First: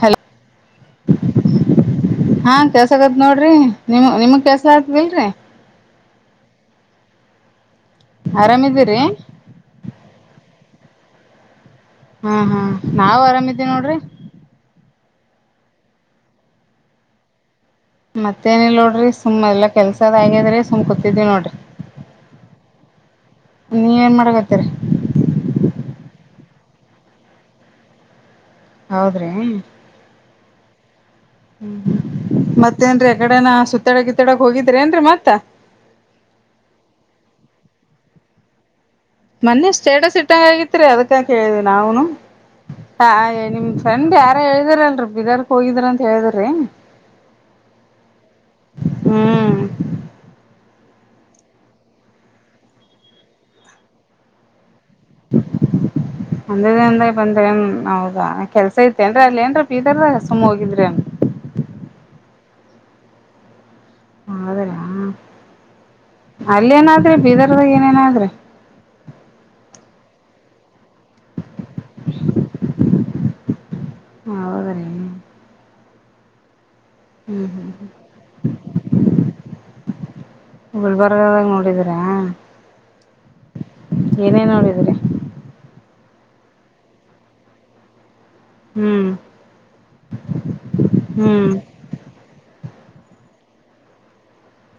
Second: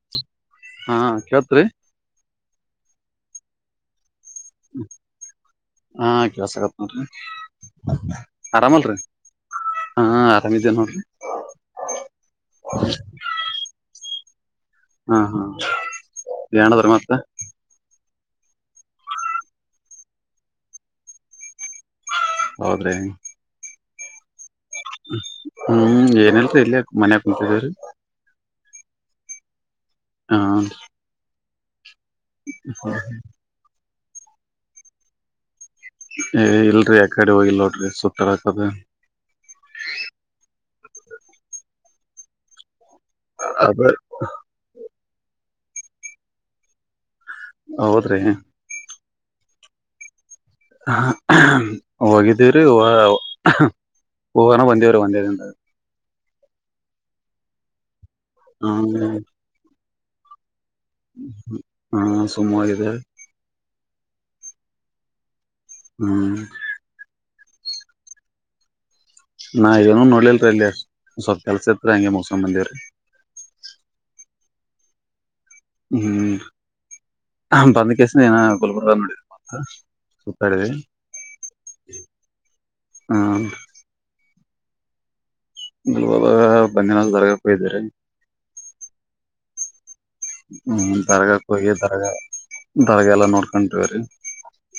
Hello ಹಾ ಕೆಳ್ತ್ ರೀ. ತಗದ ನೋಡ್ರಿ ನಿಮ ನಿಮಗ್ ಕೇಳಸಾಕತ್ತದಿಲ್ರಿ. ಹಂ ಕೆಲ್ಸಾಕತ್ತ ನೋಡ್ರಿ ಆರಾಮ್ ಆರಾಮಿದೀರಿ ಅಲ್ರೀ ಹಾ ಆರ್ ಆರಾಮ್ ಇದ್ದೆವ್ವ್ ನೋಡ್ರ್ ಹಾ ಹಾ ನಾವು ಆರಾಮಿದೇವ್ ನೋಡ್ರಿ. ಹಾ ಹಾ ಏನ್ ನಡದದ ರಿ ಮತ್ತ. ಮತ್ತೇನಿಲ್ಲ ನೋಡ್ರಿ ಸುಮ್ ಎಲ್ಲಾ ಕೆಲ್ಸ ಅದ ಆಗ್ಯದ್ರಿ ಸುಮ್ ಕುತ್ತಿದ್ದೇವ್ ನೋಡ್ರಿ. ಹೌದ್ರಿ. ನೀ ಏನ್ ಮಾಡ ಕತ್ತೀರಿ. ಹ್ಮ್ ಏನಲ್ರಿ ಇಲ್ಲೇ ಮನ್ಯಾಗ ಕುಂತಿದೇವ್ರಿ. ಹೌದ್ರಿ. ಹಾನ್ ರಿ ಹ್ಮ್ ಹ್ಮ್ ಮತ್ತೇನ್ರೀ ಯಕಡೆನ ಸುತ್ತಾಡಕ್ ಗಿತ್ತಡಕ್ ಹೋಗಿದ್ರ ಏನ್ರಿ ಮತ್ತ. ಏ ಇಲ್ರಿ ಯಕಡ ಹೋಗಿಲ್ಲ ನೋಡ್ರಿ ಸುತ್ತಾಡಕ್ ಅದು. ಮೊನ್ನೆ ಸ್ಟೇಟಸ್ ಇಟ್ಟಂಗ ಆಗಿತ್ರಿ ಅದಕ್ಕ ಕೇಳಿದೇವ್ ನಾವನು. ಹಾ ನಿಮ್ ಅದ ಫ್ರೆಂಡ್ ಯಾರ ಹೇಳ್ದಿರಲ್ರರಿ ಬೀದರ್ಕ್ ಹೋಗಿದ್ರ ಅಂತ ಹೇಳಿದರಿ. ಹೌದ್ರಿ. ಹ್ಮ್ ಹ ಹ ಹೋಗಿದ್ದೀವ್ರಿ ಹೊ ಹೋಗಾನ ಒಂದೇ ಒಂದೇ ದಿಂದಾಗ್. ಒಂದೇ ದಿಂದಾಗ್ ಬಂದ್ರ ಏನ್ ಹೌದಾ ಕೆಲ್ಸ ಇತ್ತೇನ್ರೀ ಅಲ್ಲಿ ಏನ್ರ ಬೀದರ್ ದಾಗ್ ಸುಮ್ ಹೋಗಿದ್ರಿ ಅನ್ ಹಾ ಸುಮ್ಮ ಹೋಗಿದೆವ. ಹೌದ್ರ ಹ್ಮ್ ಅಲ್ಲ ಏನ್ ಆದ್ರಿ ಬೀದರ್ ದರ್ ದಾಗ್ ಏನ್ ಏನ್ ಆದ್ರಿ? ನಾ ಏನು ನೋಡ್ಲಿಲ್ರಿ ಅಲ್ಲಿ ಸ್ವಲ್ಪ ಕೆಲ್ಸ ಇತ್ರಿ ಹಂಗೆ ಮುಗಸ್ಕೊಂಡ್ ಬಂದಿವ್ರಿ. ಹೌದ ರೀ. ಹ್ಮ್ ರಿ ಬಂದ್ ಕೇಸಿನ ಇನ್ ಗುಲ್ಬರ್ಗಾ ನೋಡಿನ್ ಬಂದ. ಸುತ್ತಾಡಿದ್ವಿ ಗುಲ್ಬರ್ಗಾ ದಾಗ್ ನೋಡಿದ್ರ್ಯಾ. ಹ ಇವಾಗ ಬಂದಿನಾಲ್ ದರ್ಗಾಕ್ ಹೋಗಿದ್ದೇವ್ ರಿ. ಹ್ಮ್ ಹ್ಮ್ ದರ್ಗಕ ಹ್ಮ್ ಕೋಗಿ ದರ್ಗಾ ದರ್ಗಾ ಎಲ್ಲಾ ನೋಡ್ಕೊಂಡವ್ರಿ.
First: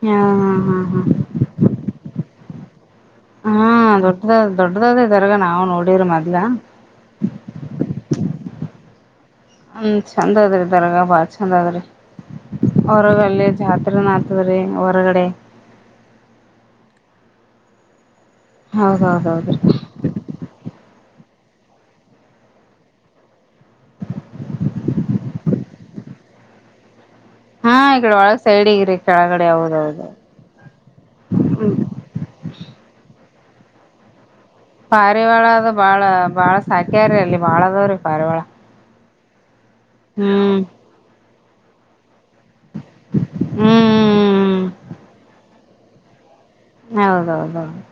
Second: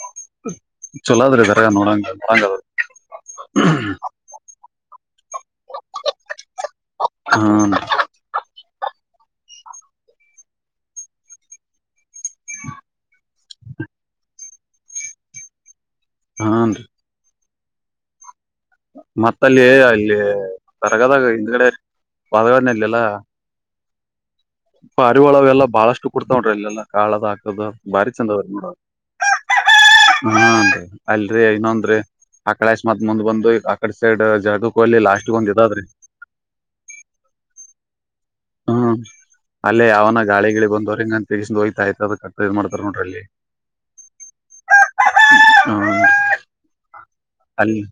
ಹಾ ಹಾ ಹಾ ಚಲೋದ್ರಿ ದರ್ಗಾ ನೋಡಂಗ ನೋಡಂಗದ. ಹಾ ದೊಡ್ಡದ ದೊಡ್ಡದಾದ ದರ್ಗಾ ನಾವು ನೋಡಿವ್ರಿ ಮದ್ಲ. ಹ್ಮ ಹ ಚಂದ ಅದ್ರಿ ದರಗಾ ಭಾಳ ಚಂದ ಆದ್ರಿ ಹೊರಗಲ್ಲಿ ಜಾತ್ರಿನೂ ಆತದ ರಿ ಹೊರಗಡೆ. ಹಾನ್ ರಿ ಮತ್ತ ಹೌದೌದೌದ್ರಿ ಅಲ್ಲಿ ಅಲ್ಲಿ ದರ್ಗಾದಾಗ ಹಿಂದ್ಗಡೆ [unintelligible] ಎಲ್ಲ ಪಾರಿವಾಳ ಅವೆಲ್ಲಾ ಬಾಳಷ್ಟ ಕಕುಡ್ತಾವ ಅಲ್ಲೆಲ್ಲಾ. ಕಾಳದು ಹಾಕದು ಹಾ ಈ ಬಾರಿ ಕಡೆ ಚಂದ ಒಳಗ ಅದ ನೋಡಕ್. ಸೈಡಿಗ್ರಿ ಕೆಳಗಡೆ ಹೌದೌದು ಹ್ಮ ಅಲ್ರರಿ ಇನ್ನೊಂದ್ರೀ ಆಕಳಸ ಮದ ಮುಂದ್ ಬಂದು ಆಕ ಸೈಡ್ ಜಡಕೋಲಿ ಲಾಸ್ಟ್ ಪಾರಿವಾಳ ಒಂದ್ ಅದು ಇದಾದ್ರಿ ಬಾಳ ಬಾಳ ಸಾಕ್ಯ್ರಿ ಅಲ್ಲಿ ಬಾಳ ಅದಾವ್ರಿ ಪಾರಿವಾಳ ಹ್ಮ್ ಅಲ್ಲೇ ಅವಾವನ ಹ್ಮ್ ಗಾಳಿಗಳು ಬಂದ್ರಿನ್ ತಿಗಸ ಹೋಗ್ತಾಯಐತ್ದ ಇದು ಮಾಡ್ತಾರೆ ನೋಡ್ರಿ ಅಲ್ಲಿ ಹ್ಮ್ ಹ್ಮ್ ಹೌದೌದೌದು ಅಲ್ಲಿ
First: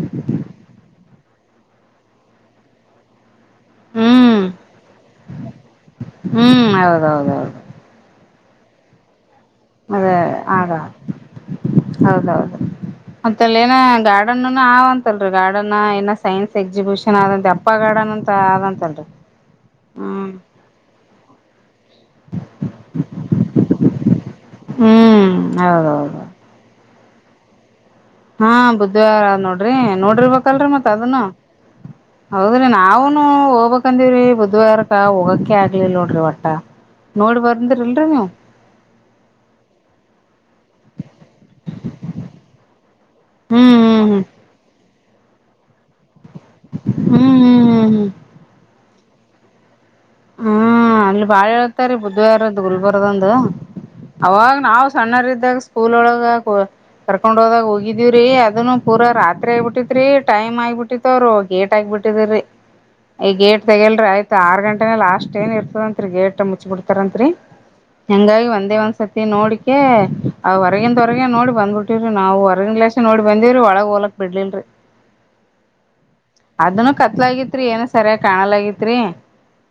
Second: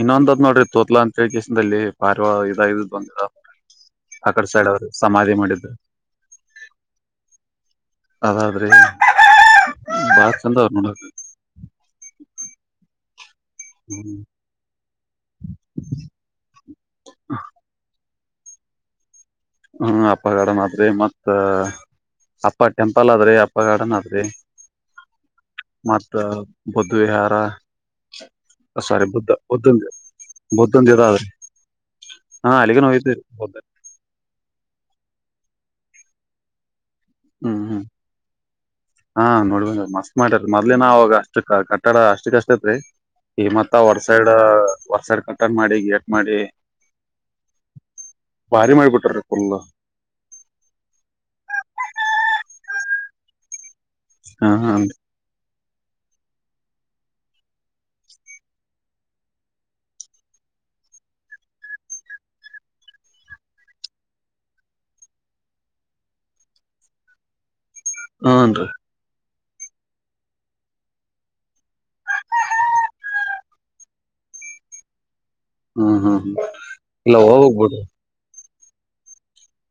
ಇನ್ನೊಂದತ್ ನೋಡ್ರಿ ತೋತ್ಲ ಅಂತ ಕೇಶದಲ್ಲಿ ಪಾರ್ವಾ ಇದ ಇದ್ ಬಂದ ಹ್ಮ್ ಆಕಡೆ ಸೈಡ್ ಅವರು ಸಮಾಧಿ ಮಾಡಿದ್ದರು ಹ್ಮ್ ಹೌದೌದೌದು ಅಾದರೆ ಅದೇ ಆಗ ಹೌದೌದು ಮತ್ತ ಅಲ್ಲಿ ಏನ ಗಾರ್ಡನ್ ಆಂತಲ್ರರಿ ಗಾರ್ಡನ್ ಏನ ಸೈನ್ಸ್ ಎಕ್ಸಿಬಿಷನ್ ಆದಂತ ಅಪ್ಪ ಗಾರ್ಡನ್ ಅಂತ ಆದಂತಲ್ರರಿ ಹ್ಮ ಅಪ್ಪಗಡ ಮಾತ್ರಿ ಮತ್ತ ಅಪ್ಪ ಟೆಂಪಲ್ ಆದ್ರಿ ಅಪ್ಪ ಗಾರ್ಡನ್ ಆದ್ರಿ ಹ್ಮ್ ಮತ್ತ ಹೌದೌದು ಬ ಹಾರ ಹಾ ಬುದ್ಧಿವಾರ್ ನೋಡ್ರಿ ನೋಡರ್ಬೇಕಲ್ರಿ ಮತ್ ಬುದ್ಧಂದ ಇದ ಅದನ್ನು ಆದ್ರಿ ಹಾ ಹೌದ್ರಿ ಅಲ್ಲಿಗನ ಹೋಗಿದ್ವಿರಿ ನಾವನು ಬುದ್ಧ ಹೋಗ್ಬಕ್ಂದಿವವ್ರಿ ಬ ಅಾರಕ ಹೋಗಕ ಆಗ್ಲಿಿಲ್ಲ ನೋಡ್ರಿ ಒಟ್ಟ ನೋಡಿ ಹ್ಮ್ ಹ್ಮ್ ಬಂದ್ರಿಲ್ರಿ ನೀವು ಹಾ ನೋಡ್ಬ ಮಸ್ತ್ ಮಾಡ ಮತ್ ಅಲಿನ ಅವಾಗ ಅಷ್ಟ ಕಟ್ಟಡ ಅಷ್ಟ ಕಷ್ಟ ತ್ರಿ ಈ ಹ್ಮ್ ಮತ್ತ ಹೊರ್ ಹ್ಮ್ ಸೈಡ್ ಹೊರ್ಸಡ್ ಕಟ್ಟನ್ ಮಾಡಿ ಗೇಟ್ ಮಾಡಿ ಹ್ಮ್ ಹ್ಮ್ ಹ್ಮ್ ಹ್ಮ್ ಹ್ಮ್ ಭಾರಿ ಮಾಡಿಬಿಟ್ರ ಒಲ್ಲ ಹ್ಮ್ ಅಲ್ಲಿ ಬಾಳ ಹೇಳ್ತಾರೀ ಬುದಧ್ವಾರದ್ದ ಗುಲ್ಬರ್ದಂದು ಹಾ ಅವಾಗ ಹಾ ನಾವ್ ಸಣ್ಣರ ಇದಿದ್ದಾಗ ಸ್ಕೂಲ್ ಒಳಗ ಕರ್ಕೊಂಡ್ ಹೋದಾಗ ಹೋಗಿದೀವ್ರೀ ಅದನ್ನು ಪೂರ ರಾತ್ರಿ ಆಗಬಿಟ್ಟಿತ್ರಿ ಟೈಮ್ ಆಯ ಬಿಟ್ಟಿತ್ರು ಗೇಟ್ ಆಗಿಬ ಬಿಟ್ಟಿದರಿ ಈ ಗೇಟ್ ತೆಗಲ್ರಿ ಆಯ್ತ ಆರ್ ಗಂಟೆ ಲಾಸ್ಟ್ ಏನ್ ಇರ್ತದಂತ್ರಿ ಗೇಟ್ ಮುಚ್ಚಿ ಬಿಡ್ತಾರಂತರಿ ಹೆಂಗಾಗಿ ಹನ್ರಿ ಒಂದೇ ಒಂದ್ಸತಿ ನೋಡಿ ಅ ಅ ಹೊರಗಿಂದ ಹೊರಗ ನೋಡಿ ಬಂದ್ಬಿಟ್ಟಿ್ರರಿ ನಾವು ಹೊರಗಿನನ್್ಲಾಾಸೆ ನೋಡಿ ಬಂದೇವ್ರಿ ಒಳಗ್ ಹೋಲಕ್ ಬಿಡ್ಲಲ್ರರಿ ಹ್ಮ್ ಹ್ಮ್ ಅದನ್ನು ಇಲ್ಲ ಹೋಗ್ಬೇಕ್ ಕತ್ಲಾಗಿತ್ರಿ ಬಿಡ್ರಿ ಏನು ಸರಿಯ ಕಾಣಲಾಗ ತ್ರಿ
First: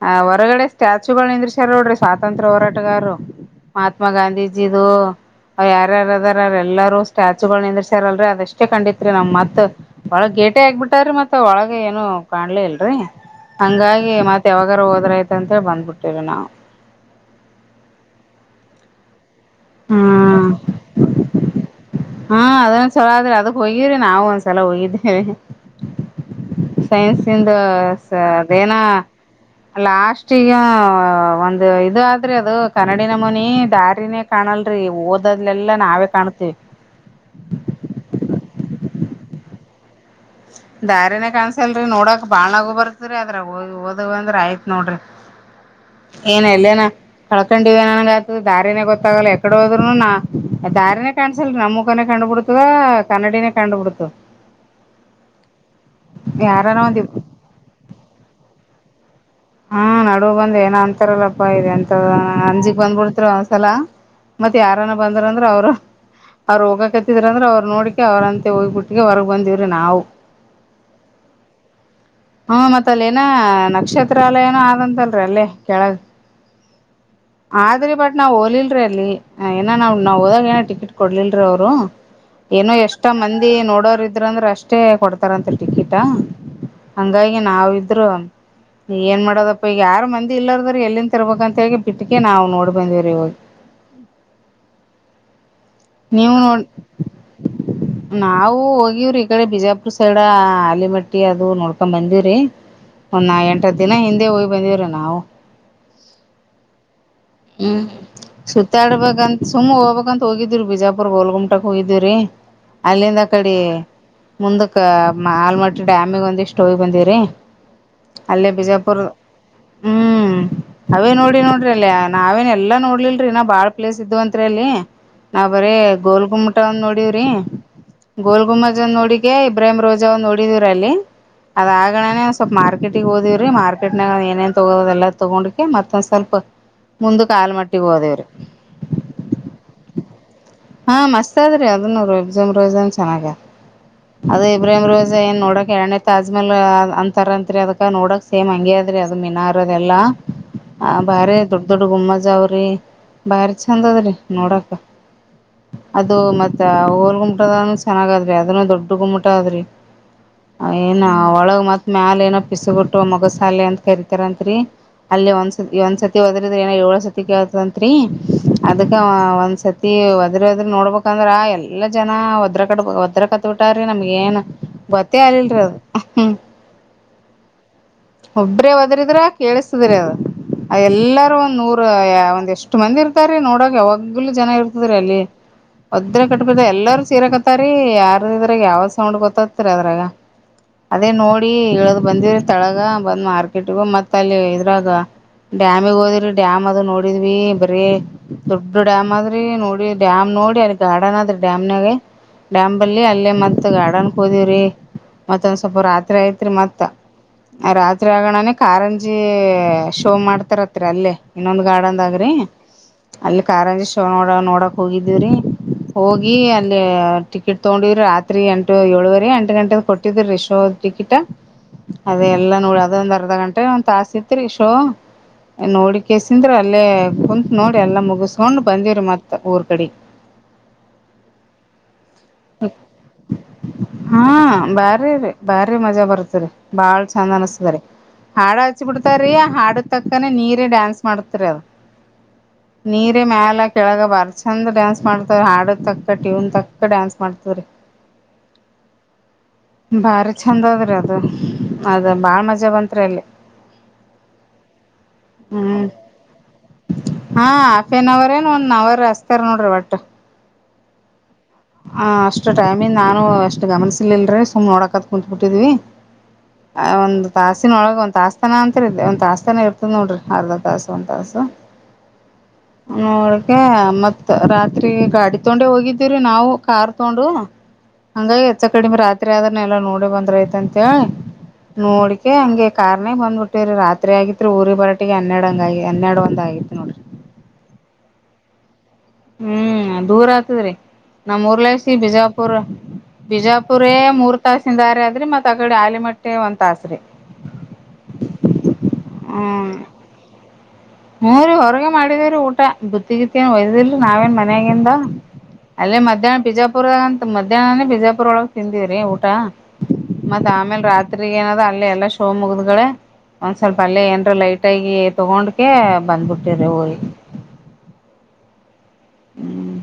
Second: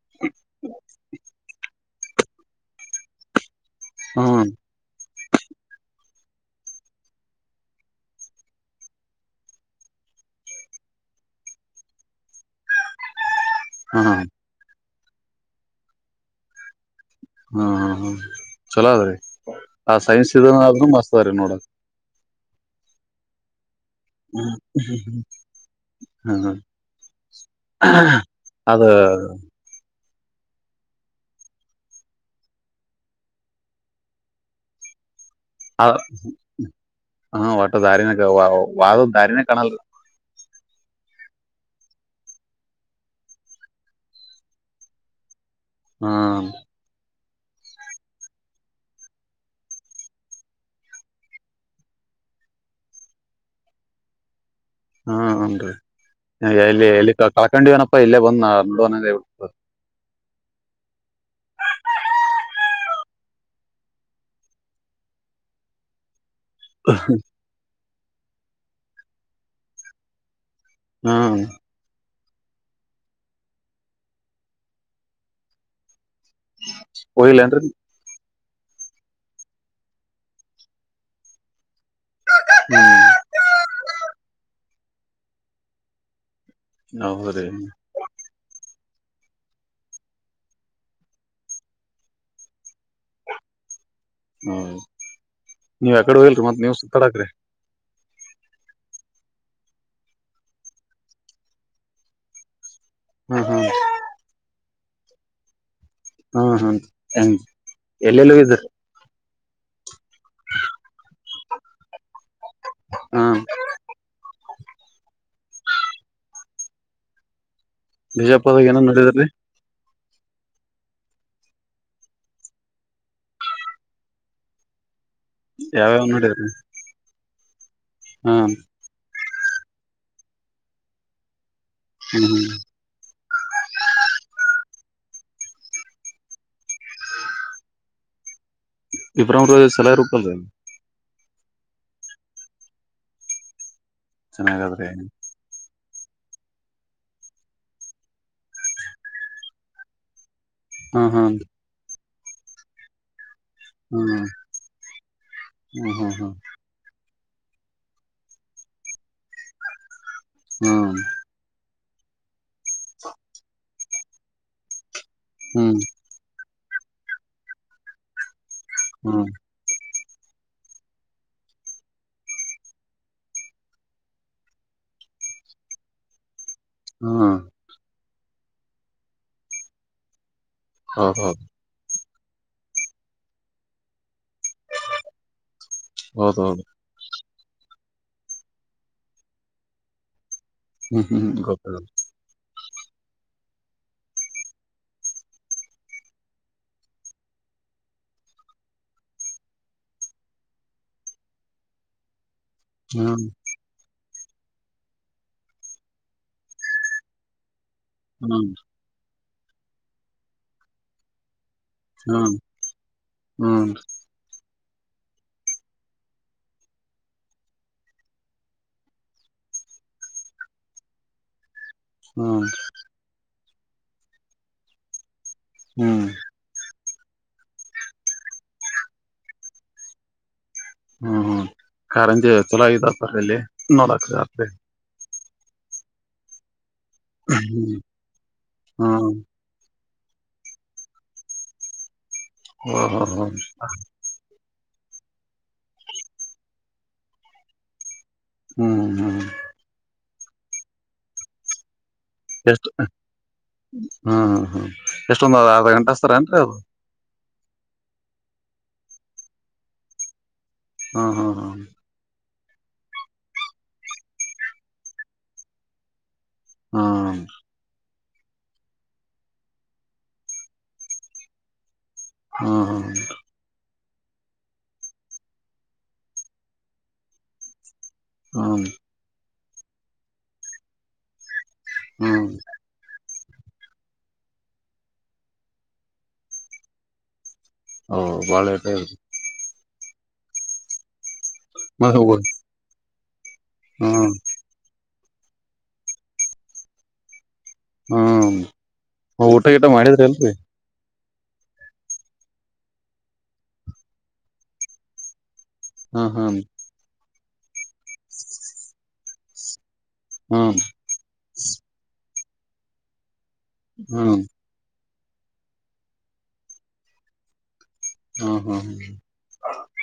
ಆ ಹೊರಗಡೆ ಸ್ಟ್ಯಾಚುಗಳು ನಿಂದ್ರಷಾರ್ ನೋಡ್ರಿ ಸ್ವಾತಂತ್ರ್ಯ ಹೋರಾಟಗಾರ ಮಹಾತ್ಮ ಹ್ಮ್ ಗಾಂಧೀಜಿದು ಯಾರ್ಯಾರದಾರ ಎಲ್ಲಾರೂ ಸ್ಟ್ಯಾಚುಗಳು ನಿಂದರ್ಸ್ಯಾರಲ್ರರಿ ಅದಷ್ಟೇ ಕಂಡಿತ್ರಿ ನಮ್ ಮತ್ ಬಾಳ ಗೇಟೆ ಆಗ್ಬಿಟ್ಟಾರೀ ಮತ್ತೆ ಒಳಗ ಏನು ಕಾಣಲಿ ಇಲ್ರರಿ ಹಾ ಹಂಗಾಗಿ ಹಾ ಮತ್ತ್ ಯಾವಾಗಾರ ಹೋದ್ರಯತ ಅಂತ ಬಂದ್ಬಿಟ್ಟೇವ ನಾವು ಹ್ಮ ಹಾ ಹ್ಮ ಚಲೋದ್ರೀ ಆ ಸೈನ್ಸ್ ಇದನ್ ಆದೂ ಮಸ್ತ್ರೀ ನೋಡಕ್ ಹ್ಮ ಅದಂದ ಚಲೋ ಆದ್ರಿ ಅದಕ್ ಹೋಗಿ್ರರಿ ನಾವವು ಹ್ಮ ಒಂದ್ಸಲ ಹೋಗಿದೇ್ರರಿ ಹ್ಮ ಸೈನ್ಸ ಇಂದ ಅದೇನ ಅದ ಲಾಸ್ಟ್ ಈಗ ಒಂದು ಇದು ಆದ್ರಿ ಅದು ಕನ್ನಡಿನ ಮುನಿ ದಾರಿನೇ ಕಾಣಲ್ರರಿ ಓದ ಹ ಹಾ ವಟ ದಧಾರಿ ವದು ದಧಾರಿ ಕಣಲು ದಾರಿನ ಕಾಣಸಲ್ರರಿ ನೋಡಕ್ ಬಾಳ್ನಗು ಬರ್ತ್ರಿ ಅದ್ರ ಹಓದ ಅಂದ್ರ ಆಯ್ತ್ ನೋಡ್ರಿ ಹ್ಮ ಏನ ಎಲ್ಲೇನ ಕಳ್ಕೊಂಡಿವ ನನ್ ಆತ ದಾರಿನೇ ಗೊತ್ತಾಗಲ್ಲ ಎಕಡೆ ಹೋದ್ರುನು ನಾ ದಾರಿನೇ ಕಾಣಸಲ್ರಿ ನಮ್ಮ ಮುಖನೇ ಕಾಣ ಕಂಡುಬಿಡ್ತದ ಕನ್ನಡಿನೇ ಕಂಡು ಬಿಿಡ್ತು ಹ್ಮ ಹನ್ರಿ ಇಲ್ಲಿ ಒಂದ್ ಇಲ್ಲಿ ಕಳ್ಕೊಂಡಿವನಪ್ಪಾ ಇಲ್ಲೇ ಬಂದ್ ನೋಡುವನ ಹಾ ನಡುುವ ಬಂದ್ ಏನ ಅಂತಾರಲ್ಲಪ್ಪಾ ಇ ಎಂತ ಅಂಜಿ ಬಂದ್ಬಿಡ್ತ ಒಂದ್ಸಲ ಮತ್ತತ್ ಯಾರನ ಬಂದಾರ ಅಂದ್ರ ಅವರು ಅವ್ರರು ಹೋಗಕತ್ತಿದ್ರ ಅಂದ್ರೆ ಅವ್ರು ನೋಡಕ ಅವ್ರಂತೆ ಹೋಗಿಬಿಟ್ಟಿಗೆ ಹೊರಗ್ ಬಂದಿವವ್ರಿ ನಾವು ಹ್ಮು್ ಹ್ಮ ಮತ್ತ ಅಲ್ಲಿ ಏನೋ ನಕ್ಷತ್ರಾಲಯನೂ ಆದಂತಲ್ರಿ ಅಲ್ಲೇ ಕೆೇಳಗೆ ಹೋಗಿಲ್ಲೇನ್ರಿ ಆದ್ರೆ ಬಟ್ ನಾವು ಇಲ್ಲಲಿರಿ ಅಲ್ಲಿ ಏನ ನಾವ್ ನಾವೊದಾಗ ಏ ಟಿಕೆಟ್ ಕೊಡ್ಲಲ್ರೀ ಅವ್ರು ಏನೋ ಎಷ್ಟು ಹ್ಮ್ ಮಂದಿ ನೋಡೋರು ಇದ್ರು ಅಂದ್ರೆ ಅಷ್ಟೇ ಕೊಡ್ತಾರಂತ ಟಿಕಿಟ ಹಂಗಾಗಿ ಹೌದ್ರಿ ನಾವಿದ್ರು ಏನ್ ಮಾಡೋದಪ್ಪ ಈಗ ಯಾರ ಮಂದಿ ಇಲ್ಲಾರದರ್ ಎಲ್ಲಿಂದ ತರ್ಬೇಕ್ ಅಂತ ಹೇ ಬಿಟ್ಟಿಕೆ ನಾವ್ ನೋಡ್ ಬಂದಿವ್ರಿ ಇವಾಗ್ [unintelligible] ಹ್ಮ್ ನೀವ್ ಆಕಡೆ ನೀವು ಹಲ್ರಿ ಮತ್ ನೋಡ್ ನೀವ್ ಸುಪರಾಕ್ರಿ ನಾವು ಹೋಗಿವ್ರಿ ಈ ಕಡೆ ಬಿಜಾಪುರ್ ಸೈಡ್ ಆಲಿಮಟ್ಟಿ ಅದು ನೋಡ್ಕೊಂಡ್ ಬಂದಿವ್ರಿ ಒಾ ಹ್ಮ್ ಹ್ಮ್ ಎಂಟರ ದಿನ ಹಿಂದೆ ಹೋಗ್ ಬಂದವ್ರೀ ನಾವು ಹ್ಮ ಹ್ಮ ಹೆಂಗ ಹ್ಮ್ ಎಲ್ಲೆಲ್ಲೂ ಇದ್ರ ಸುತ್ತಾಡ್ಬೇಕಂತ ಸುಮ್ಮ್ ಹೋಗ್ಬೇಕಂತ ಹೋಗಿದೀರಿ ಬಿಜಾಪುರ್ ಗೋಲ್ ಗುಮಟಕ್ ಹೋಗಿದ್ದಿ್ರರಿ ಅಲ್ಲಿಂದ ಹಾ ಅಕಡಿ ಮುಂದಕ್ಕ ಮಾಲ್ಮಟ್ಟ್ ಡ್ಯಾಮಿಗೆ ಒಂದಿಷ್ಟು ಹೋಗಿ ಬಂದಿವ್ರಿ ಅಲ್ಲೇ ಬಿಜಾಪುರದಾಗ ಏನೋ ಬಿಜಾಪುರ್ ನೋಡಿದ್ರಿ ಹ್ಮೂ್ ಅವೇ ನೋಡಿ ನೋಡ್ರಿ ಅಲ್ಲೆ ನಾವೇನ್ ಎಲ್ಲಾ ನೋಡ್ಲಿಲ್ರಿ ಇನ್ನ ಬಾಳ್ ಪ್ಲೇಸ್ ಇದ್ದಂತ್ರಿ ಅಲ್ಲೀ ನಾವ್ ಬರೀ ಯಾವ್ಯಾವ ಗೋಲ್ ನೋಡಿದ್ರಿ ಗುಮಟಂದ ನೋಡವ್ರಿ ಗೋಲ್ ಹ್ಮ್ ಗುಮ್ಮಜ್ ನೋಡಿಗೆ ಪ್ರೇಮ್ ರೋಜ ನೋಡಿದಿರ ಅಲ್ಲಿ ಅದಾ ಆಗಣೇ ಹ್ಮ್ ಹ್ಮ್ ಸ್ವಲ್ಪ ಮಾರ್ಕೆಟ್ ಗೋದಿವ್ರಿ ಮಾರ್ಕೆಟ್ನಾಗ ಏನೇನ್ ತಗೋಕ ಎಲ್ಲ ತಗೊಂಡ್ಕ ಮತ್ತೊಂದ್ ಸ್ವಲ್ಪ ಮುಂದಕ ಆಲಮಟ್ಟಿಗ್ ಹೋದೇವ್ರಿ ಇಬ್ರಾಮ್ ರೋಜ ಚಲೊ ಇರಬೇಕಲ್ಲ ಹಾ ಮಸ್ತಗದೆ ಅದನ್ನು ರುಬ್ಜುಮ್ ರೋಜನ್ ಚೆನ್ನಾಗ ಅದು ಇಬ್ರಾಹಿಂ ಚೆನ್ನಾಗಾದ್ರಿ ರೋಜಾ ಏ ನೋಡಕ್ ಎಣ್ಣ್ ತಾಜ್ಮಾಲ್ ಅಂತರಂತ್ರಿ ಅದುಕ್ಕ ನೋಡಕ್ ಸೇಮ್ ಹಂಗೆ ಅದ್ರಿ ಅದು ಮೀನಾರ್ ಎಲ್ಲಾ ಆ ಹ್ಮ್ ಹ್ಮ್ ಬಾರಿ ದೊಡ್ಡ್ ದೊಡ್ಡ್ ಗೊಮ್ಮಜವ್ರಿ ಬಾರಿ ಚಂದ ಅದ್ರಿ ಹ್ಮ್ ನೋಡಕ ಹ್ಮ್ ಅದು ಹ್ಮ್ ಮತ್ತಾ ಹೋಲ್ ಗುಮಟದಾನು ಚೆನ್ನಾಗದ್ರಿ ಅದನ್ನು ದೊಡ್ಡ ಗುಮ್ಮಟ ಅದ್ರಿ ಹ್ಮ್ ಏನಾ ಒಳಗ್ ಮತ್ ಮ್ಯಾಲ ಏನ ಪಿಸಬಿಟ್ಟುಗುವ ಮಗಸಾಲೆ ಅಂತ ಕರಿತಾರತ್ರಿ ಅಲ್ಲಿ ಹ್ಮ್ ಒಂದ್ಸತಿ ಹ್ಮ್ ಒಂದ್ಸತಿ ಹೋದ್ರಿದ್ರ ಏನೋ ಏಳ ಸತಿ ಕೇಳ್ತಂತ್ರಿ ಅದಕ್ಕಾ ಹ್ಮ್ ಒಂದ್ ಸತಿ ಎವದ್ [inaudible] ಇರೊದನ್ ನೋಡ್ಬೇಕಂದ್ರ ಎಲ್ಲಾ ಜನ ಒದ್ರ ಕಟ್ಟ ಒದ್ರ ಕತ್ಬಿಟ್ಟೇರೆ ನಮ್ಗೇನ್ ಗೊತ್ತಗ್ ಹೇಳಿಲ್ ಅವ್ರು ಹುಹ್ಮು ಹ್ಮೂ ಒಬ್ರೇ ಹೊದಿರಿದ್ರ ಕೇಳಸ್ತದ್ರಿ ಅವಲ್ಲಾರೂ ಹೌದೌದು ಒಂದ್ ನೂರು ಒಂದ್ ಅಷ್ಟ್ ಮಂದಿ ಇರ್ತಾರ್ರಿ ನೋಡಕ್ ಯಾವಾಗ್ಲೂ ಜನ ಇರ್ತದ್ರಿ ಅಲ್ಲಿ ಒದ್ರೆಕಟ್ಬದ್ ಹೌದೌದು ಎಲ್ಲರೂ ಸೇರಕತ್ತ್ ಸರೀ ಯಾರುರ್ದುಗ ಯಾವ್ದ್ ಸೌಂಡ್ ಬತ್ತತ್ರೀ ಅದ್ರಾಗ ಹ್ಮ್ ಅದೇ ಹ್ಮ್ ನೋಡೀ ಗೊತ್ತಾಗ ಇಳದ್ ಬಂದಿವಿ ತಳಗ ಬಂದ್ ಮಾರ್ಕೆಟ್ಗೊಗಿ ಮತ್ ಅಲ್ಲಿ ಇದ್ರಾಗ ಡ್ಯಾಮ್ ಹೋಗಿವ್ರಿ ಡ್ಯಾಮ್ ಅದ ನೋಡಿದ್ವಿ ಬರೀ ದೊಡ್ಡ ಡ್ಯಾಮ್ ಆದ್ರಿ ನೋಡಿದ್ ಡ್ಯಾಮ್ ನೋಡಿ ಅಲ್ಲಿ ಗಾರ್ಡನ್ ಆದ್ರಿ ಡ್ಯಾಮ್ ನಾಗ ಡಾಮ್ ಬಲ್ಲಿ ಹ್ಮ್ ಅಲ್ಲೇ ಮತ್ತ ಗಾರ್ಡನ್ ಕೋದಿವ್ರಿ ಮತ್ತೊಂದ್ ಸ್ವಲ್ಪ ರಾತ್ರಿ ಆಯಿತ್ರಿ ಮತ್ತ ಆ ರಾತ್ರಿ ಹ್ಮ್ ಆಗೋಣನೆ ಕಾರಂಜ್ ಏಏ ಶೋ ಮಾಡ್ತಾರಂತ್ರಿ ಅಲ್ಲೇ ಇನ್ನೊಂದ್ ಗಾರ್ಡನ್ದಾಗ ರಿ ಹ್ಮ್ ಅಲ್ಲಿ ಹ್ಮ್ ಹ್ಮ್ ಕಾರಂಜಿ ಶೋ ನೋಡ ನೋಡಕ್ ಹೋಗಿದೀವ್ರಿ ಹೋಗಿ ಅಲ್ಲಿ ಟಿಕೆಟ್ ತಗೊಂಡಿದಿವ್ರಿ ರಾತ್ರಿ ಎಂಟು ಏಳುವರೆ ಎಂಟ್ಗಂಟೆದ್ ಕೊಟ್ಟಿದ್ರು ರಿ ಶೋ ಟಿಕಿಟ್ಟ ಅದೇ ಹ್ಮ್ ಎಲ್ಲಾ ನೋಡು ಅದೊಂದ್ ಅರ್ಧ ಗಂಟೆ ಒಂದ್ ತಾಸ ಇತ್ರಿ ಶೋ ಹ್ಮ್ ನೋಡ್ಕಸಿಂದ್ರ ಅಲ್ಲೇ ಕುಂತ್ ನೋಡಿ ಎಲ್ಲಾ ಮುಗಿಸಸ್ಕೊಂಡ್ ಬಂದಿವ್ರಿ ಮತ್ತೆ ಊರ್ ಕಡಿ ಹ್ಮ್ ಹ್ಮ್ ಕಾರಂಜಿ ಚಲೊ ಆಗೈತ್ರಪ್ಪ ಅಲ್ಲಿ ನೋಡಕ್ಕ ಹಾ ಲ್ಲಿ ಬಾರಿ ರೀ ಬಾರಿ ಮಜಾ ಬರುತ್ತರಿ ಬಾಳ್ ಚಂದ ಹ್ಮ್ ಅನಸ್ತರಿ ಹಾಡು ಹಚ್ ಹ್ಮ್ ಬಿಡ್ತಾರೀ ಆ ಹಾಡು ತಕ್ಕನೆ ನೀರೇ ಡಾನ್ಸ್ ಮಾಡ್ತಿರಿ ಓ ಹ ನೀರ ಮ್ಯಾಲ ಕೆಳಗ ಬಾರಸ್ ಚಂದ್ ಡ್ಯಾನ್ಸ್ ಮಾಡ್ತವ ಹಾಡ ತಕ್ಕ ಟ್ಯೂನ್ ತಕ್ಕ ಡ್ಯಾನ್ಸ್ ಮಾಡ್ತವ್ರಿ ಹ್ಮ್ ಹ್ಮ್ ಬಾರಿ ಚಂದ ಅದ್ರಿ ಅದು ಅದ ಬಾಳ ಮಜಾ ಬಂತ್ರಿ ಅಲ್ಲಿ. ಹ್ಮಹ್ಮ್ ಎಷ್ಟೊಂದ ಆರ್ಧ ಹ್ಮ್ ಗಂಟೆತಾರೇನ್ರಿ ಅದು. ಹಾ ಆಫ್ ಆನ್ ಅವರ್ ಏನ್ ಒಂದನ್ ಅವರ್ ಅಸ್ತಾರ ನೋಡ್ರಿ ಒಟ್. ಹಾ ಹಾ ಹಾ ಹ ಅಷ್ಟು ಟೈಮಂಗ ನಾನು ಅಷ್ಟು ಗಮನಿಸಲಲ್ರರಿ ಸುಮ್ನೆ ನೋಡಕತ್ ಕುಂತ್ ಬಿಟ್ಟಿದ್ವಿ. ಹ್ಮ್ ಒಂದು ತಾಸಿನೊಳಗ ತಾಸ್ತಾನ ಅಂತ ಇದೆ ಒಂದ್ ತಾಸ್ತಾನ ಇರ್ತದ ನೋಡ್ರಿ ಅರ್ಧ ತಾಸು ಒಂದ ತಾಸು. ಹ್ಮ್ ಹ್ಮ್ ನೋಡ್ಕ ಮತ್ ರಾತ್ರಿ ಗಾಡಿ ತೊಂಡೆ ಹೋಗಿದ್ದೀವ್ರರಿ ನಾವು. ಕಾರ್ ತಾಂಡು ಹಂಗೇ ಹ್ಮ್ ಎಚ್ಚ ಹ್ಮ್ ಕಡಿಮೆ ರಾತ್ರಿ ಆಗನ ಎಲ್ಲಾ ನೋಡಿ ಬಂದ್ರಐತೇ ಹ್ಮ್ ನೋಡಿಕೆ ಹಂಗೆ ಕಾರ ಬಂದ್ಬಿಟ್ಟೇರಿ ರಾತ್ರಿ ಆಗಿತ್ರಿ ಊರಿ ಬರಾಟಿಗೆ ಹನ್ನೆರಡು ಹಂಗ ಹನ್ನೆರಡು ಒಂದ ಆಗಿತ್ ನೋಡ್ರಿ. ಹಓ ಬಾಳೆಟ. ಹ್ಮ್ ದೂರ ಆತದ್ರಿ ನಮ್ಮ್ ಊರ್ಲೈಸ ಬಿಜಾಪುರ್ ಬಿಜಾಪುರ ಹ್ಮ್ ಮೂರ್ ತಾಸಿಂದಾರಿ ಅದ್ರಿ ಮತ್ ಅಗಡೆ ಆಲಿಮಟ್ಟೆ ಒಂದ್ ತಾಸ್ರರಿ. ಹ್ಮ ಊಟ ಗಿಟ ಮಾಡಿದ್ರಿ ಅಲ್ರಿ. ಹ್ಮ ರಿ ಹೊರಗೆ ಮಾಡಿದೇವ್ರೀ ಊಟ ಬುತ್ತಿಗಿತ್ತೇನ್ ಒಯ್ದಿಲ್ರಿ ನಾವೇನ್ ಮನ್ಯಗಿಂದ. ಅಲ್ಲೇ ಹ್ಮ್ ಮಧ್ಯಾಹ್ನ ಹ್ಮ್ ಬಿಜಾಪುರ ಅಂತ ಮಧ್ಯಾಹ್ನನೇ ಬಿಜಾಪುರ ಒಳಗ ತಿಂದಿವವ್ರಿ ಊಟ. ಹ್ಮ್ ಮತ್ತತ್ ಆಮೇಲ್ ರಾತ್ರಿ ಏನದ ಅಲ್ಲಿ ಎಲ್ಲಾ ಶೋ ಮುಗ್ದ್ಗಳ. ಒಂದ್ ಸ್ವಲ್ಪ ಅಲ್ಲೇ ಹ್ಮ್ ಏನ್ರ ಲೈಟ್ ಆಗಿ ತಗೊಂಡಕ ಬಂದ್ಬಿಟ್ಟಿ ರಿ ಊರಿ. ಹ್ಮ ಹ್ಮ ಹ್ಮ ಹ್ಮ್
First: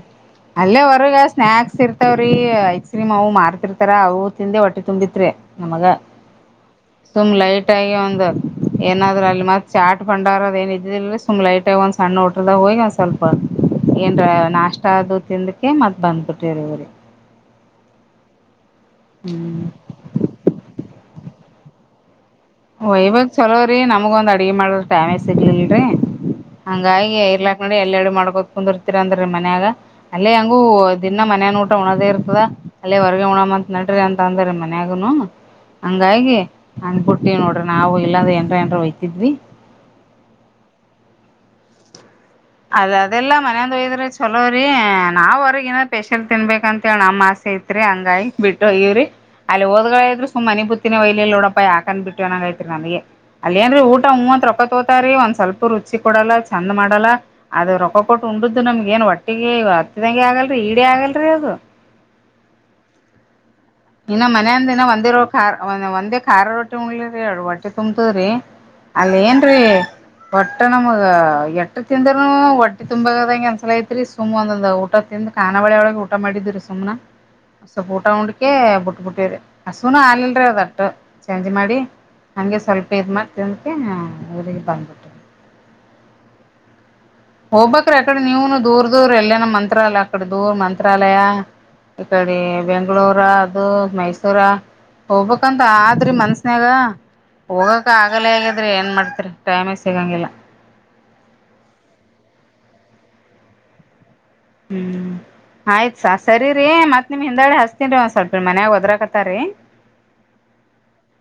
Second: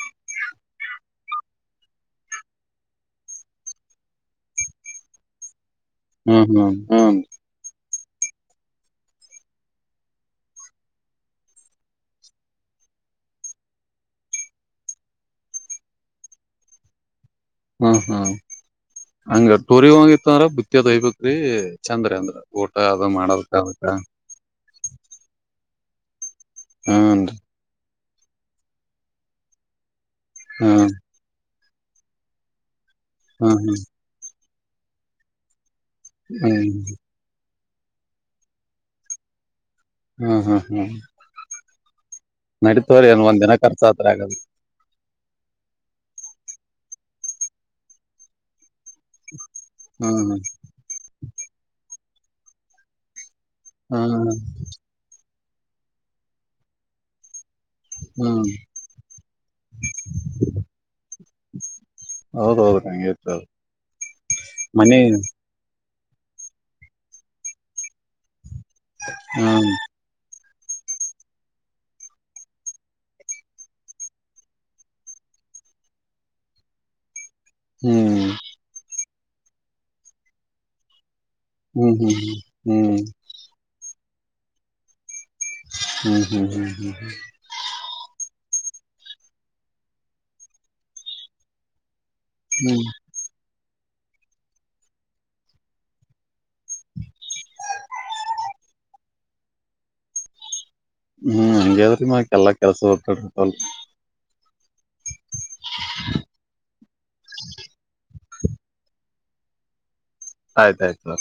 ಅಲ್ಲೇ ಹೊರಗ ಸ್ನಾಯಕ್ಸ್ ಇರ್ತವ್ರಿ ಐಸ್ ಕ್ರೀಮ್ ಅವು ಮಾರ್ತಿರ್ತಾರ ಅವು ತಿಂದೆ ಹೊಟ್ಟಿ ತುಂಬಿತ್ರಿ. ನಮಗ ಹ್ಮ್ ಹ್ಮ್ ಹ್ಮ್ ಸುಮ್ ಲೈಟ್ ಆಗಿ ಒಂದು. ಏನಾದ್ರರು ಅಲ್ಲಿ ಮತ್ತತ್ ಚಾಟ್ ಬಂಡಾರದ ಏನ್ ಇದ್ದಿಲ್ಲಲ್ರಿ ಸುಮ್ ಲೈಟ್ ಆಗಿ ಒಂದ್ ಸಣ್ಣ ಒಟ್ರದಾಗ ಹೋಗಿ ಒಂದ್ ಸ್ವಲ್ಪ. ಏನ್ರ ನಾಷ್ಟ ಅದು ತಿಂದಕ ಮತ್ ಬಂದ್ಬಿಟ್ರಿರಿ ಇವ್ರಿ. ಹ್ಮ ಹ್ಮ ಹಂಗ ಹ್ಮ್ ಟೋರಿ ಹಂಗಿತ್ತ್ರ ಬತ್ಯದಯಬೇಕ. ಇ ಚಂದ್ರೇಂದ್ರ. ವಯವಾಗ ಚಲೋರಿ ನಮಗ ಒಂದ್ ಅಡ್ಗೆ ಮಾಡ್ರ ಡ್ಯಾಮೇಜ್ ಸಿಗ್ಲಲ್ರಿ. ಹಂಗಾಗಿ ಹ್ಮ್ ರ್ಲಾಕ್ ನೋಡಿ ಎಲ್ಲೆರಡು ಮಾಡ್ಕೋ ಕುಂದ ಇರ್ತೀರಂದ್ರರಿ ಮನ್ಯಾಗ. ಅಲ್ಲೇ ಹಂಗ ಹ್ಮ್ ದಿನ ಮನಯನ್ ಊಟ ಉಣದ ಇರ್ದ ಅಲ್ಲೇ ಹೊರಗೆ ಉಣಮ್ ಅಂತ ಹ್ಮ್ ನಡ್ರಿ ಅಂತ ಅಂದ್ರ ಮ. ಮನ್ಯಾಗ ನು ಹಂಗಾಗಿ ಹ್ಮ್ ಹಟ್ಟ. ನೋಡ್ರಿ ನಾವು ಇಲ್ಲಾಂದ್ರ ಎಏನ್ರ ಎನ್ರ ಒಯ್ತಿದ್ವಿ. ಹ್ಮ್ ಹ್ಮ್ ಹ್ಮ್. ಅದ ನಡೀತವ್ರಿ ಏನ್ ಅದೆಲ್ಲಾ ಒಂದ್ ದಿನ ಮನಯಂದ ಖರ್ಚ ಒಯ್ದ್ರಿ ಆತ್ರ ಆಗದು ಚಲೋರಿ. ನಾವ್ ಹೊರಗನ ಸ್ಪೆಷಲ್ ತಿನ್ಬೇಕ ಅಂತೇಳಿ ನಮ್ಮ ಆಸೆ ಐತ್ರಿ ಹಂಗಾಗಿ ಬಿಟ್ಟ. ಇವ್ರರಿ ಅಲ್ಲಿ ಹೋದ್ಗಳ ಇದ್ರರು ಹ್ಮ್ ಸುಮ್ಮ್ನೆ ಪುತ್ತಿನ ವೈಲಿಲ್ಲಿ ನೋಡಪ ಹಾಕನ್ ಬಿಟ್ಟು ಅನಂಗೈತ್ರಿ ನನಗೆ. ಅಲ್ಲ ಏನ್ರಿ ಊಟ ಹ್ಮ್ ಹೂವಂದೊತ್ ರೊಕ್ಕ ತಗೋತಾರೆ ಒಂದ್ ಸ್ವಲ್ಪ ರುಚಿ ಕೊಡಲ್ಲ ಚಂದ ಮಾಡಲ್ಲ. ಅದು ರೊಕ್ಕ ಕೊಟ್ಟು ಹ್ಮ್ ಉಂಡ್ದು ನಮ್ಗ ಏನ್ ಒಟ್ಟಿಗೆ ಹತ್ತದಂಗೆ ಆಗಲ್ರರಿ ಈಡೇ ಆಗಲ್ರರಿ ಅದು. ಹೌದ ಹೌದು ಹಿರ್ತ. ಇನ್ನ ಮನಂದಿನ ಒಂದೇ ರಿ ಖಾರ್ ಒಂದೇ ಖಾರ ರೊಟ್ಟಿ ಉಣ್ಲಿರಿ ಎ ರಟ್ಟಿ ತುಂಬತದ್ರಿ. ಅಲ್ಲ ಏನ್ರೀ. ಹ್ಮ್ ಹೊಟ್ಟೆ ನಮಗ ಎಟ್ಟ ತಿಂದ್ರರು ಒಟ್ಟಿ ತುಂಬದಂಗಗೆ ಅನ್ಸಲೈತ್ರಿ ಸುಮ್ ಒಂದೊಂದ ಊಟ ತಿಂದ ಕಖಾನ ಬಳಿ ಒಳ ಊಟ ಮಾಡಿದಿರಿ ಸುಮ್ನ ಸ್ವಪ ಊಟ ಉಂಡಿ. ಹ್ಮ್ ಬುಟ್ಟಬುಟ್ಟಿ ರರಿ ಹಸುನು ಆಲ್ಲ್ರೀ ಅದಟ್ಟ. ಚೇಂಜ್ ಮಾಡಿ ಹ್ಮ್ ಹ್ಮ್ ನನಗೆ ಸ್ವಲ್ಪ ಇದು ಹ್ಮ್ ಮಾಡಿ ತಿಂದಕ ಇರಿಗೆ ಬಂದುಬಿಟ್. ಹ್ಮ್ ಹ್ಮ್ ಹ್ಮ್ ಹ್ಮ್ ಹ್ಮ. ಹೋಗ್ಬೇಕ್ರಿ ಅಕಡೆ ನೀವನು ದೂರ್ ದೂರ ಎಲ್ಲೇನ ಮಂತ್ರಾಲಯ ಅಕಡೆ ದೂರ್ ಮಂತ್ರಾಲಯ. ಈ ಕಡೆ ಹ್ಮ್ ಬೆಂಗಳೂರು. ಅದು ಮೈಸೂರ ಹೋಗ್ಬೇಕಂತ ಆದ್ರಿ ಮನ್ಸನ್ಯಾಗ. ಹೋಗಕ ಆಗಲ ಹೇಗಿದ್ರಿ ಏನ್ ಮಾಡ್ತರಿ ಟೈಮೇ ಸಿಗಂಗಿಲ್ಲ. ಹ್ಮ್ ಹಂಗದ್ರಿ ಮಕ ಎಲ್ಲಾ ಕೆಲಸ ಹರ್ತಾಡತಲ್. ಹ್ಮ್ ಆಯ್ತ್ಸ ಸರಿ ಮತ್ ನಿಮ್ ಹಿಂದಾಡಿ ಹಸ್ತನ್ ಒಂದ್ ಸ್ವಲ್ಪ ಮನ್ಯಾಗ ಹೊದ್ರಕತಾರಿ. ಆಯ್ತಾಯ್ತು ಮ.